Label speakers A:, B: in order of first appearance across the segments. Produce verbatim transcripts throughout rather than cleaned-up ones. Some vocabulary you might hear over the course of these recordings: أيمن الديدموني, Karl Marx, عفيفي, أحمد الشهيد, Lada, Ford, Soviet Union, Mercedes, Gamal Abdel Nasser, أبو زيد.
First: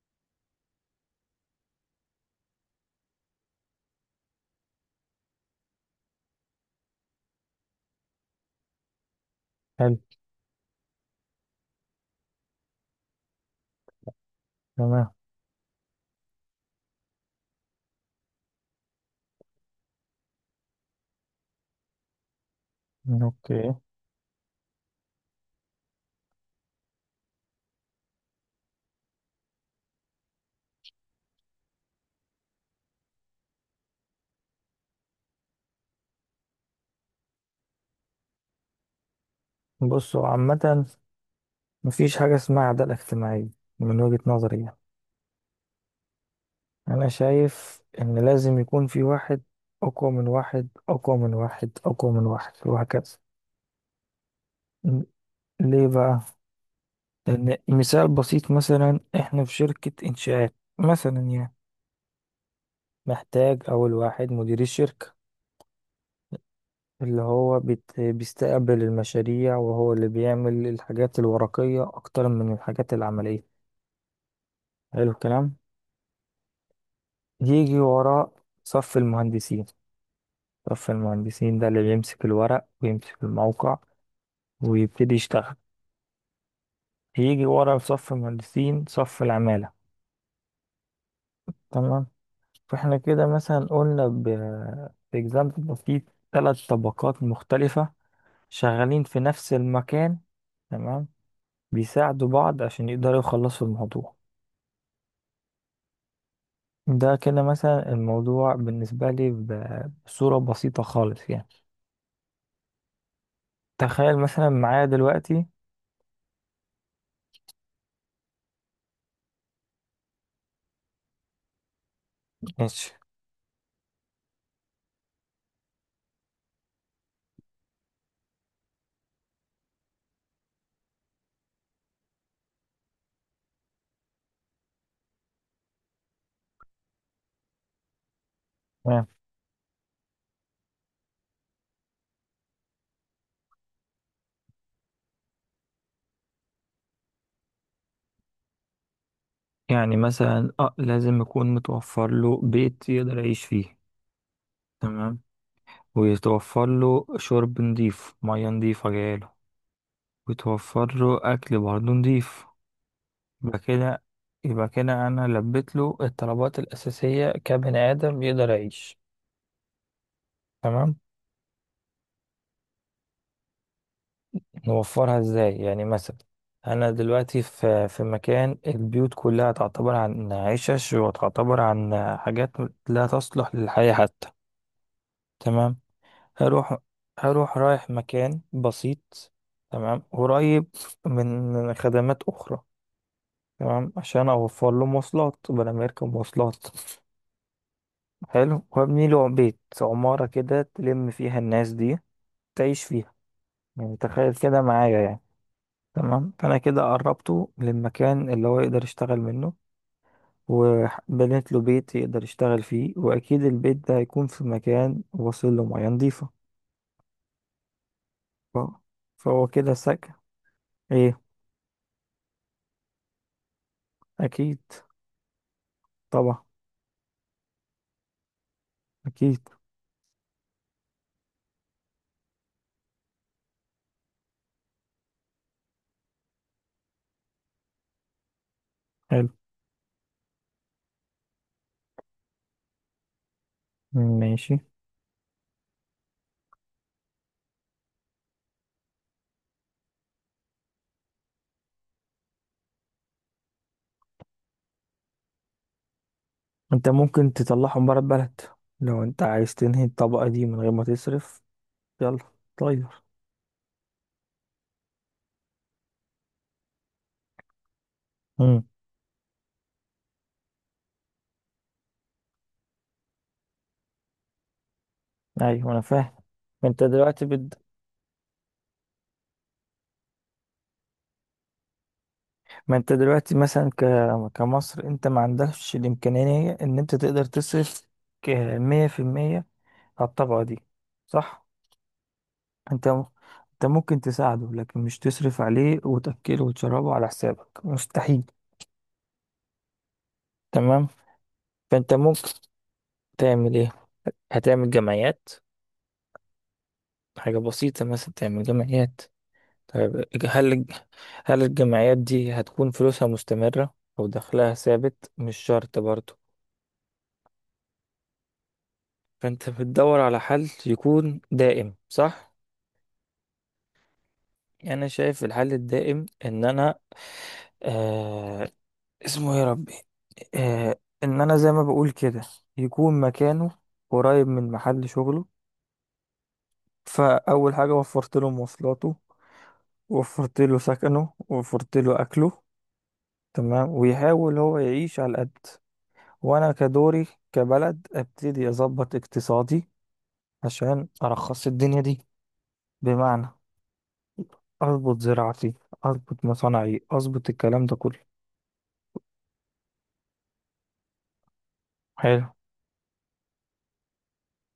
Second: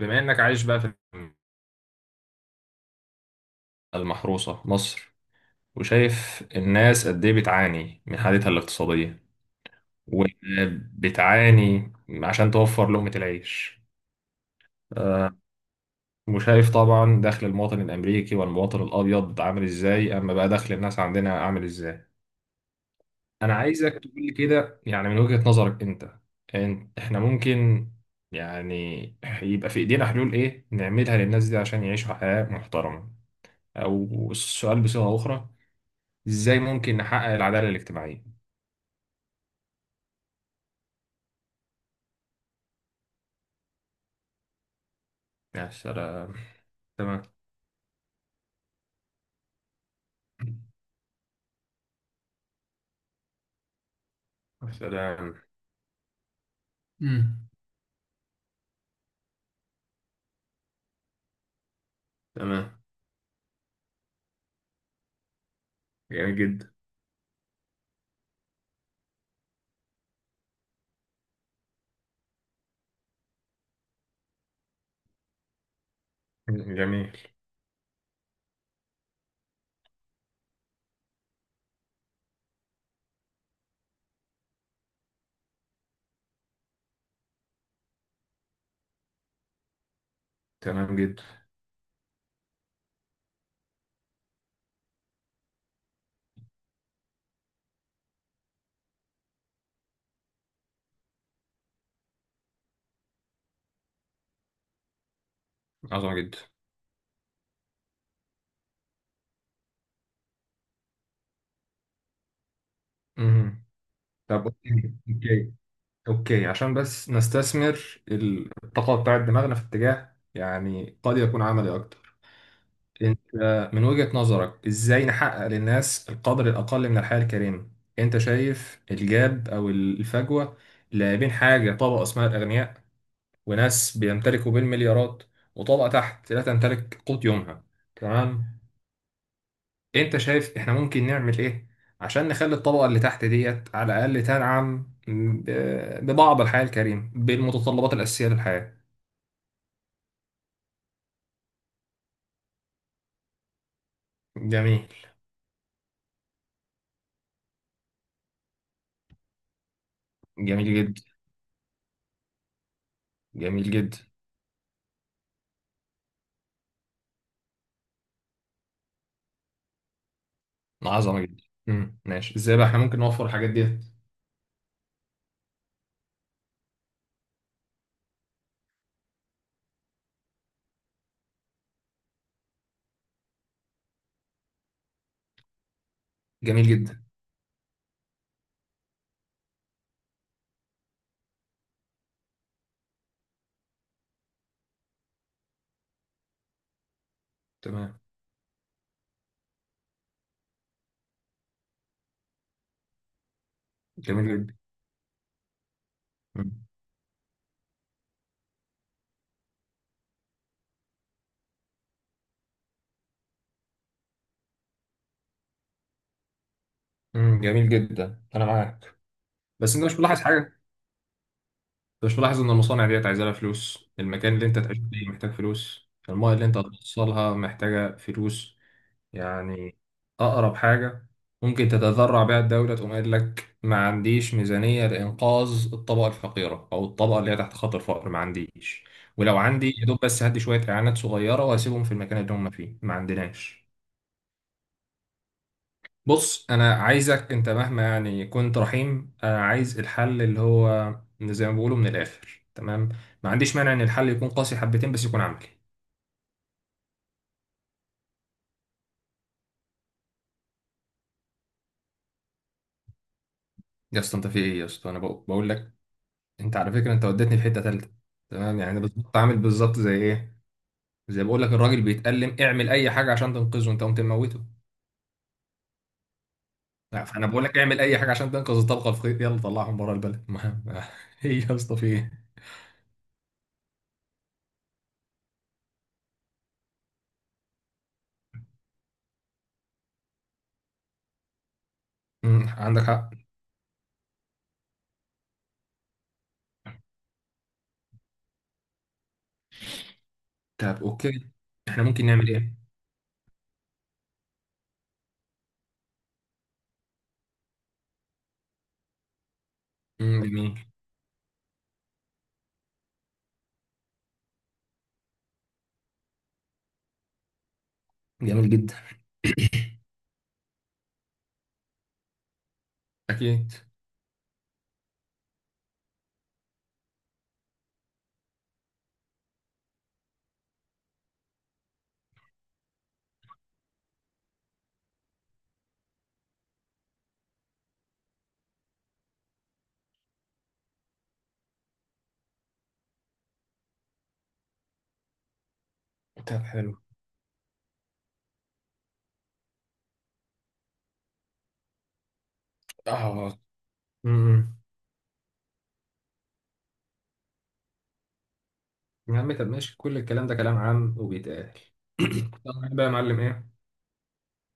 A: بما انك عايش بقى في المحروسة مصر، وشايف الناس قد ايه بتعاني من حالتها الاقتصادية،
B: حلو.
A: وبتعاني عشان توفر لقمة العيش،
B: تمام.
A: آه، وشايف طبعا دخل المواطن الامريكي والمواطن الابيض عامل ازاي، اما بقى دخل الناس عندنا عامل ازاي. انا
B: اوكي.
A: عايزك تقول لي كده، يعني من وجهة نظرك انت إن- احنا ممكن يعني يبقى في ايدينا حلول ايه نعملها للناس دي عشان يعيشوا حياة محترمة، او السؤال بصيغة اخرى، ازاي ممكن نحقق العدالة الاجتماعية؟
B: بصوا عامة، مفيش حاجة اسمها عدالة اجتماعية من وجهة نظري يعني.
A: يا سلام.
B: أنا
A: تمام.
B: شايف إن لازم يكون في واحد أقوى من واحد أقوى من واحد أقوى من واحد وهكذا.
A: يا
B: م-
A: سلام.
B: ليه بقى؟
A: امم
B: لأن مثال بسيط، مثلا إحنا في شركة إنشاءات مثلا يعني.
A: تمام.
B: محتاج أول واحد مدير الشركة،
A: جميل جدا.
B: اللي هو بيت- بيستقبل المشاريع، وهو اللي بيعمل الحاجات الورقية أكتر من الحاجات العملية. حلو الكلام.
A: جميل.
B: يجي وراء صف المهندسين. صف المهندسين ده اللي بيمسك الورق ويمسك الموقع ويبتدي يشتغل. يجي ورا في صف المهندسين صف العمالة.
A: تمام جدا.
B: تمام. فاحنا كده مثلا قلنا ب اكزامبل ده في ثلاث طبقات مختلفة شغالين في نفس المكان. تمام. بيساعدوا بعض عشان يقدروا يخلصوا الموضوع.
A: عظمة جدا.
B: ده كده مثلا الموضوع بالنسبة لي ب- بصورة بسيطة خالص يعني.
A: مهم.
B: تخيل
A: طب
B: مثلا معايا
A: اوكي،
B: دلوقتي.
A: اوكي، اوكي، عشان بس نستثمر الطاقة بتاعت دماغنا في اتجاه يعني قد يكون عملي أكتر.
B: ماشي.
A: أنت من وجهة نظرك إزاي نحقق للناس القدر الأقل من الحياة الكريمة؟ أنت شايف الجاب أو الفجوة اللي بين حاجة طبقة اسمها الأغنياء، وناس بيمتلكوا بالمليارات، وطبقة تحت لا تمتلك قوت يومها. تمام. انت شايف احنا ممكن نعمل ايه عشان نخلي الطبقة اللي تحت ديت على الأقل تنعم ب- ببعض الحياة الكريمة، بالمتطلبات الأساسية للحياة.
B: يعني مثلا اه لازم يكون متوفر له بيت يقدر يعيش فيه.
A: جميل.
B: تمام. ويتوفر له شرب نضيف، مياه نضيفة جايله.
A: جميل
B: ويتوفر
A: جدا.
B: له أكل برضه نضيف. يبقى
A: جميل جدا.
B: كده. يبقى كده أنا لبيت له الطلبات الأساسية كبني آدم يقدر يعيش. تمام.
A: عظمة جدا. امم ماشي، ازاي بقى احنا ممكن نوفر الحاجات ديت؟
B: نوفرها ازاي يعني مثلا؟ أنا دلوقتي في في مكان البيوت كلها تعتبر عن عشش، وتعتبر عن حاجات لا تصلح للحياة حتى. تمام.
A: جميل
B: هروح
A: جدا.
B: هروح رايح مكان بسيط، تمام، قريب من خدمات أخرى، تمام، عشان أوفر له مواصلات بدل ما يركب مواصلات.
A: تمام.
B: حلو. وابني له بيت، عمارة كده، تلم فيها الناس دي تعيش فيها. يعني
A: جميل
B: تخيل
A: جدا.
B: كده معايا يعني. تمام. فأنا كده قربته للمكان اللي هو يقدر يشتغل منه، وبنيت له بيت يقدر يشتغل فيه، وأكيد البيت ده هيكون في مكان واصل له مياه نضيفة.
A: امم جميل جدا، انا
B: ف-
A: معاك.
B: فهو كده
A: بس انت مش
B: سكن.
A: ملاحظ حاجة؟
B: إيه؟
A: انت مش ملاحظ ان المصانع ديت عايزه لها فلوس، المكان اللي
B: أكيد.
A: انت تعيش فيه محتاج فلوس، المايه
B: طبعا.
A: اللي انت هتوصلها محتاجه فلوس؟
B: اكيد.
A: يعني اقرب حاجه ممكن تتذرع بيها الدوله تقوم قايل لك: ما عنديش ميزانيه لانقاذ الطبقه الفقيره او الطبقه اللي هي تحت خط الفقر، ما عنديش.
B: حلو.
A: ولو عندي يا دوب بس هدي شويه اعانات صغيره واسيبهم في المكان اللي هم فيه، ما عندناش.
B: ماشي.
A: بص، انا عايزك انت مهما يعني كنت رحيم، انا عايز الحل اللي هو من- زي ما بيقولوا من الاخر. تمام، ما عنديش مانع ان الحل يكون قاسي حبتين بس يكون عملي.
B: انت ممكن تطلعهم بره البلد. لو انت عايز تنهي الطبقة دي من غير ما تصرف، يلا طير.
A: يا اسطى انت في ايه؟ يا اسطى انا بق- بقول لك، انت على فكره انت وديتني في حته ثالثه. تمام،
B: امم.
A: يعني انا بالظبط عامل بالظبط زي ايه؟ زي بقول لك الراجل بيتألم، اعمل اي حاجه عشان تنقذه، انت قمت مموته.
B: ايوه انا فاهم. ما انت
A: لا،
B: دلوقتي
A: فانا بقول
B: بد...
A: لك اعمل اي حاجه عشان تنقذ الطبقه الفقيره، يلا طلعهم بره البلد ما ما- ايه يا اسطى في ايه؟
B: ما انت دلوقتي مثلا ك... كمصر، انت ما عندكش الامكانية ان انت تقدر تصرف ك- مية في المية على الطبقة دي، صح؟
A: مم، عندك
B: انت م...
A: حق.
B: انت ممكن تساعده لكن مش تصرف عليه وتأكله وتشربه على حسابك. مستحيل.
A: طب
B: تمام.
A: اوكي، احنا
B: فانت
A: ممكن
B: ممكن
A: نعمل ايه؟
B: تعمل ايه؟ هتعمل جمعيات. حاجة بسيطة، مثلا تعمل جمعيات. طيب،
A: مم،
B: هل
A: جميل.
B: الج- هل الجمعيات دي هتكون فلوسها مستمرة أو دخلها ثابت؟ مش شرط برضو.
A: جميل جدا.
B: فأنت بتدور على حل يكون دائم، صح؟
A: أكيد.
B: يعني أنا شايف الحل الدائم إن أنا آه اسمه إيه يا ربي. آه، إن أنا زي ما بقول كده يكون مكانه قريب من محل شغله. فأول حاجة وفرت له مواصلاته، وفرت له سكنه، وفرت له أكله. تمام. ويحاول هو يعيش على قد،
A: طب
B: وانا
A: حلو.
B: كدوري كبلد ابتدي اظبط اقتصادي عشان ارخص الدنيا دي. بمعنى
A: آه. أمم.
B: اظبط زراعتي، اظبط مصانعي، اظبط الكلام ده كله.
A: يا عم طب ماشي، كل الكلام ده كلام عام وبيتقال.
B: حلو.
A: طب بقى يا معلم، إيه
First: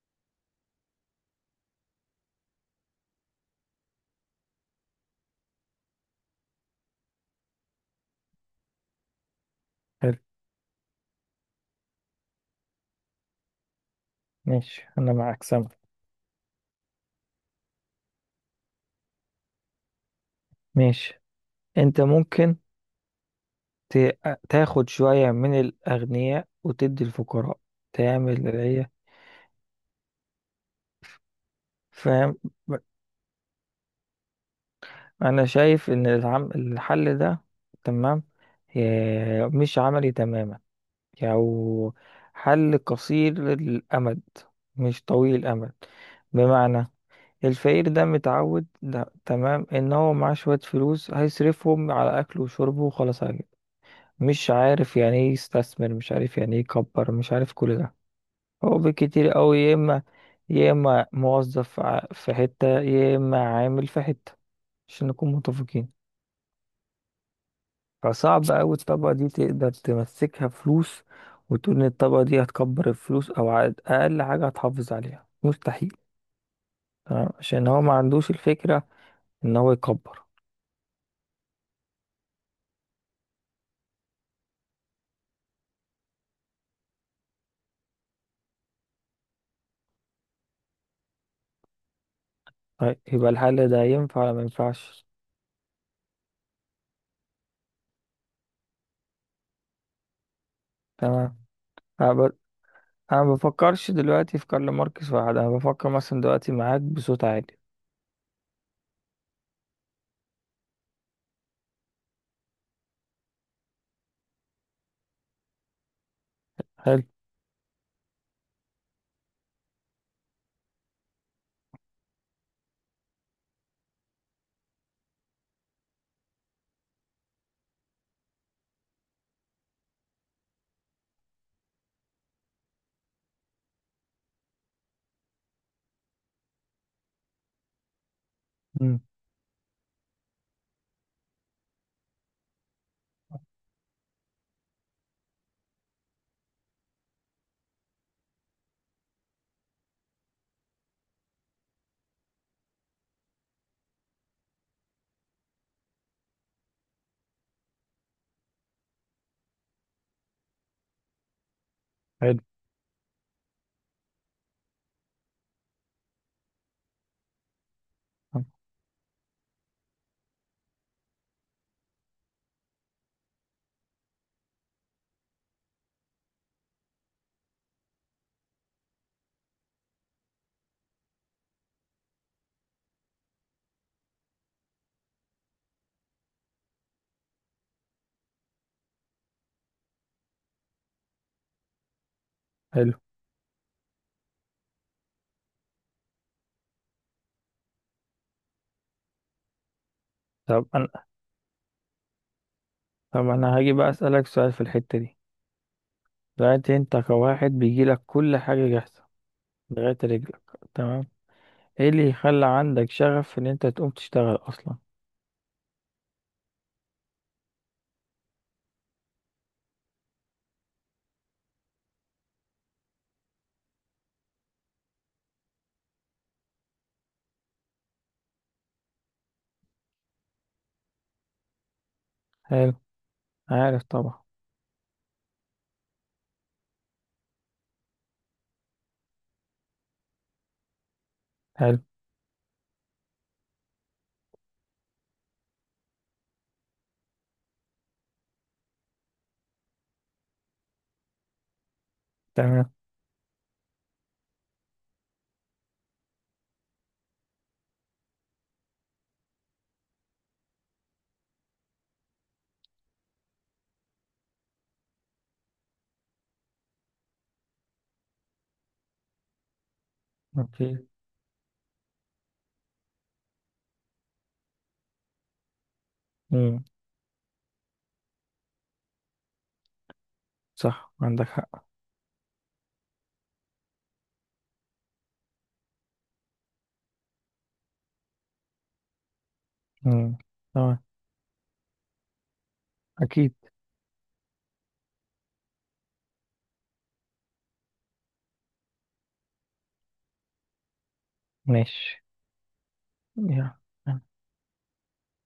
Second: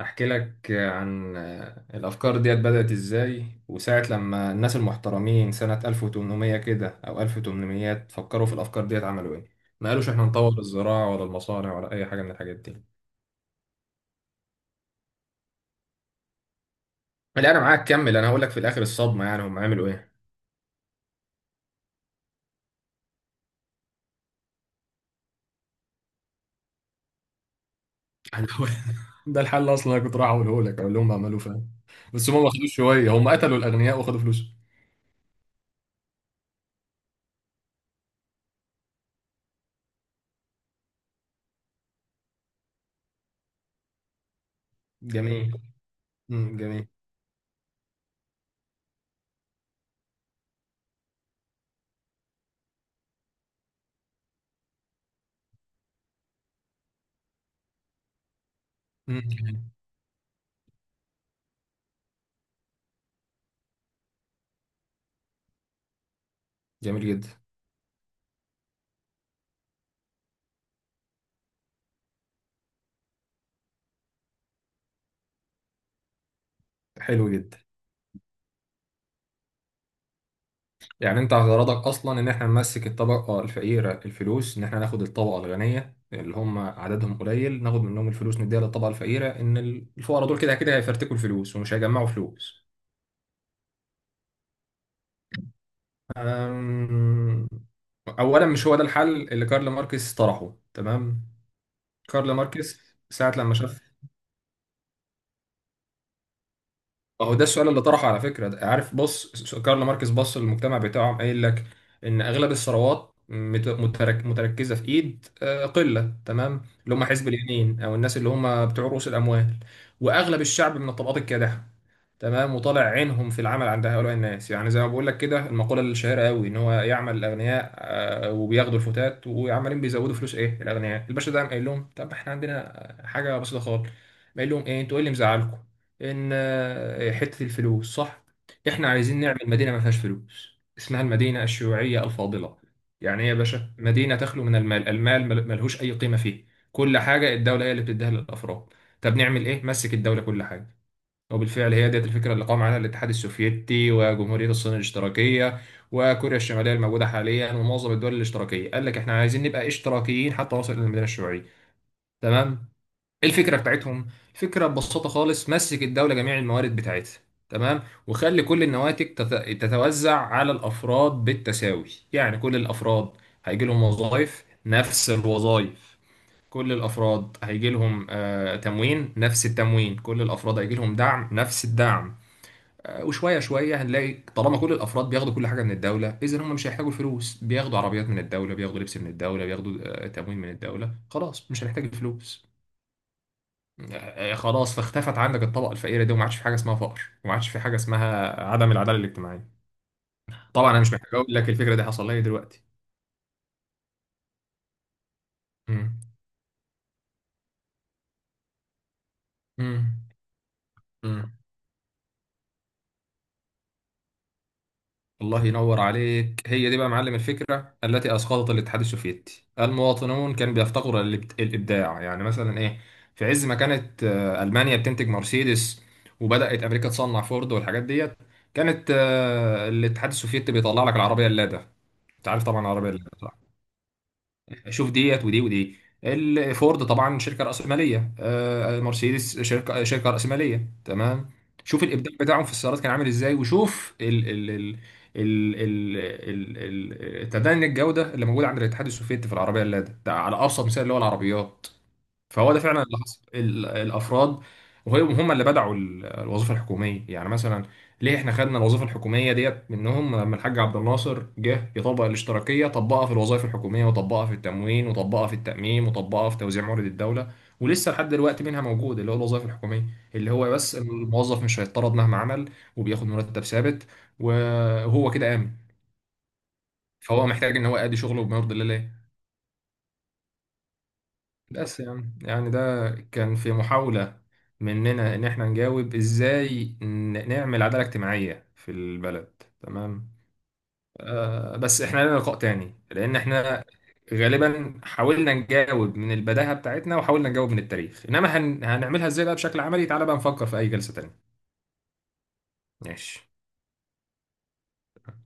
A: أحكي لك عن آه، الأفكار ديت بدأت إزاي؟ وساعة لما الناس المحترمين سنة ألف وتمنمية كده أو ألف وتمنمية فكروا في الأفكار ديت، عملوا إيه؟ ما قالوش
B: حلو.
A: إحنا نطور الزراعة ولا المصانع ولا أي حاجة من الحاجات دي.
B: ماشي انا معاك سامع.
A: لا، أنا معاك، كمل. أنا هقول لك في الآخر الصدمة يعني هم عملوا إيه.
B: ماشي. انت ممكن ت- تاخد شوية من الاغنياء وتدي الفقراء، تعمل اللي
A: هنحاول-
B: هي.
A: ده الحل اصلا، انا كنت رايح اقوله لك، اقول لهم اعملوا، فاهم؟ بس
B: فاهم.
A: هم ما خدوش شويه، هم قتلوا الاغنياء وخدوا فلوسهم.
B: انا شايف ان العم... الحل ده، تمام، إيه، مش عملي تماما. أو حل قصير الأمد مش طويل
A: جميل.
B: الأمد.
A: امم،
B: بمعنى
A: جميل.
B: الفقير ده متعود، ده تمام، إن هو معاه شوية فلوس هيصرفهم على أكله وشربه وخلاص على كده. مش عارف يعني إيه يستثمر، مش عارف يعني إيه يكبر، مش عارف كل ده. هو
A: امم،
B: بالكتير أوي
A: جميل.
B: يا إما، يا إما موظف ع- في حتة، يا إما عامل في حتة، عشان نكون متفقين.
A: جميل جدا.
B: فصعب أوي الطبقة دي تقدر تمسكها فلوس، وتقول إن الطبقة دي هتكبر الفلوس أو على أقل حاجة هتحافظ عليها. مستحيل. تمام.
A: حلو جدا.
B: عشان هو ما عندوش الفكرة إن هو يكبر.
A: يعني انت غرضك اصلا ان احنا نمسك الطبقه الفقيره الفلوس، ان احنا ناخد الطبقه الغنيه اللي هم عددهم قليل ناخد منهم الفلوس نديها للطبقه الفقيره، ان ال- الفقراء دول كده كده هيفرتكوا الفلوس ومش هيجمعوا فلوس.
B: طيب يبقى الحل ده ينفع ولا ما ينفعش؟
A: أم... اولا مش هو ده الحل اللي كارل ماركس طرحه. تمام،
B: تمام. أنا
A: كارل
B: ب-
A: ماركس
B: أنا ما
A: ساعة لما شاف
B: بفكرش دلوقتي في كارل ماركس واحد، أنا بفكر مثلا دلوقتي معاك بصوت
A: اهو ده
B: عالي.
A: السؤال اللي طرحه على فكره. ده- عارف، بص، س- كارل ماركس بص للمجتمع بتاعهم، قايل لك ان اغلب الثروات مت- مترك متركزه في ايد آه، قله، تمام، اللي
B: حلو.
A: هم حزب اليمين او الناس اللي هم بتوع رؤوس الاموال، واغلب الشعب من الطبقات الكادحه. تمام، وطالع عينهم في العمل عند هؤلاء الناس، يعني زي ما بقول لك كده المقوله الشهيره قوي ان هو يعمل الاغنياء آه، وبياخدوا الفتات وعمالين بيزودوا فلوس ايه الاغنياء. الباشا ده قام قايل لهم: طب احنا عندنا حاجه بسيطه خالص، قايل لهم ايه؟ انتوا ايه اللي مزعلكم؟ ان آه، حته الفلوس، صح؟ احنا
B: مم.
A: عايزين نعمل مدينه ما فيهاش فلوس، اسمها المدينه الشيوعيه الفاضله. يعني ايه يا باشا مدينه تخلو من المال؟ المال مل- ملهوش اي قيمه فيه، كل حاجه الدوله هي اللي بتديها للافراد. طب نعمل ايه؟ مسك الدوله كل حاجه. وبالفعل هي ديت الفكره اللي قام عليها الاتحاد السوفيتي وجمهوريه الصين الاشتراكيه وكوريا الشماليه الموجوده حاليا ومعظم الدول الاشتراكيه. قال لك احنا عايزين نبقى اشتراكيين حتى نوصل للمدينه الشيوعيه.
B: حلو.
A: تمام. ايه الفكره بتاعتهم؟ الفكره ببساطه خالص مسك الدوله جميع الموارد بتاعتها، تمام، وخلي كل النواتج تت- تتوزع على الافراد بالتساوي. يعني كل الافراد هيجي لهم وظائف نفس الوظائف، كل الافراد هيجي لهم آه، تموين نفس التموين، كل الافراد هيجي لهم دعم نفس الدعم. آه، وشويه شويه هنلاقي طالما كل الافراد بياخدوا كل حاجه من الدوله، اذا هم مش هيحتاجوا الفلوس. بياخدوا عربيات من الدوله، بياخدوا لبس من الدوله، بياخدوا آه، تموين من الدوله، خلاص مش هنحتاج الفلوس.
B: حلو.
A: آه، خلاص فاختفت عندك الطبقه الفقيره دي، وما عادش في حاجه اسمها فقر، وما عادش في حاجه اسمها عدم العداله الاجتماعيه.
B: طب
A: طبعا انا
B: أنا
A: مش محتاج اقول لك الفكره دي حصل لي دلوقتي.
B: طب أنا هاجي بقى أسألك سؤال في الحتة دي.
A: امم.
B: دلوقتي أنت كواحد بيجيلك كل حاجة جاهزة
A: امم.
B: لغاية رجلك، تمام،
A: امم.
B: ايه اللي يخلى عندك شغف ان انت تقوم تشتغل اصلا؟
A: الله ينور عليك، هي دي بقى معلم الفكره التي اسقطت الاتحاد السوفيتي. المواطنون كانوا بيفتقروا للإبت- الابداع. يعني مثلا ايه؟ في عز ما كانت آه، المانيا بتنتج مرسيدس، وبدات امريكا تصنع فورد والحاجات ديت، كانت آه، الاتحاد السوفيتي بيطلع لك العربيه اللادا. انت عارف طبعا
B: حلو.
A: العربيه اللادا.
B: عارف طبعا.
A: شوف ديت ودي ودي، الفورد طبعا شركه راسماليه، آه، مرسيدس شركه شركه راسماليه، تمام.
B: حلو.
A: شوف الابداع بتاعهم في السيارات كان عامل ازاي، وشوف ال ال ال ال ال ال ال- تدني الجوده اللي موجوده عند الاتحاد السوفيتي في العربيه اللادا ده على ابسط مثال اللي هو العربيات. فهو ده
B: تمام.
A: فعلا اللي حصل، ال- الافراد وهم هم اللي بدعوا ال- الوظيفه الحكوميه. يعني مثلا ليه احنا خدنا الوظيفه الحكوميه ديت منهم؟ لما الحاج عبد الناصر جه يطبق الاشتراكيه طبقها في الوظائف الحكوميه، وطبقها في التموين، وطبقها في التامين، وطبقها في توزيع موارد الدوله. ولسه لحد دلوقتي منها موجود، اللي هو الوظائف الحكوميه، اللي هو بس
B: اوكي.
A: الموظف مش هيتطرد مهما عمل، وبياخد مرتب ثابت، وهو كده امن.
B: امم.
A: فهو محتاج ان هو يأدي شغله بما يرضي الله.
B: صح عندك حق.
A: بس يعني يعني ده كان في محاولة مننا إن إحنا نجاوب إزاي ن- نعمل عدالة اجتماعية في البلد، تمام.
B: امم. تمام.
A: آه بس إحنا لنا لقاء تاني، لأن
B: اكيد.
A: إحنا غالبا حاولنا نجاوب من البداهة بتاعتنا، وحاولنا نجاوب من التاريخ، إنما هن... هنعملها إزاي بقى بشكل عملي؟ تعالى بقى نفكر في أي جلسة تانية.
B: ماشي.
A: ماشي.
B: يلا.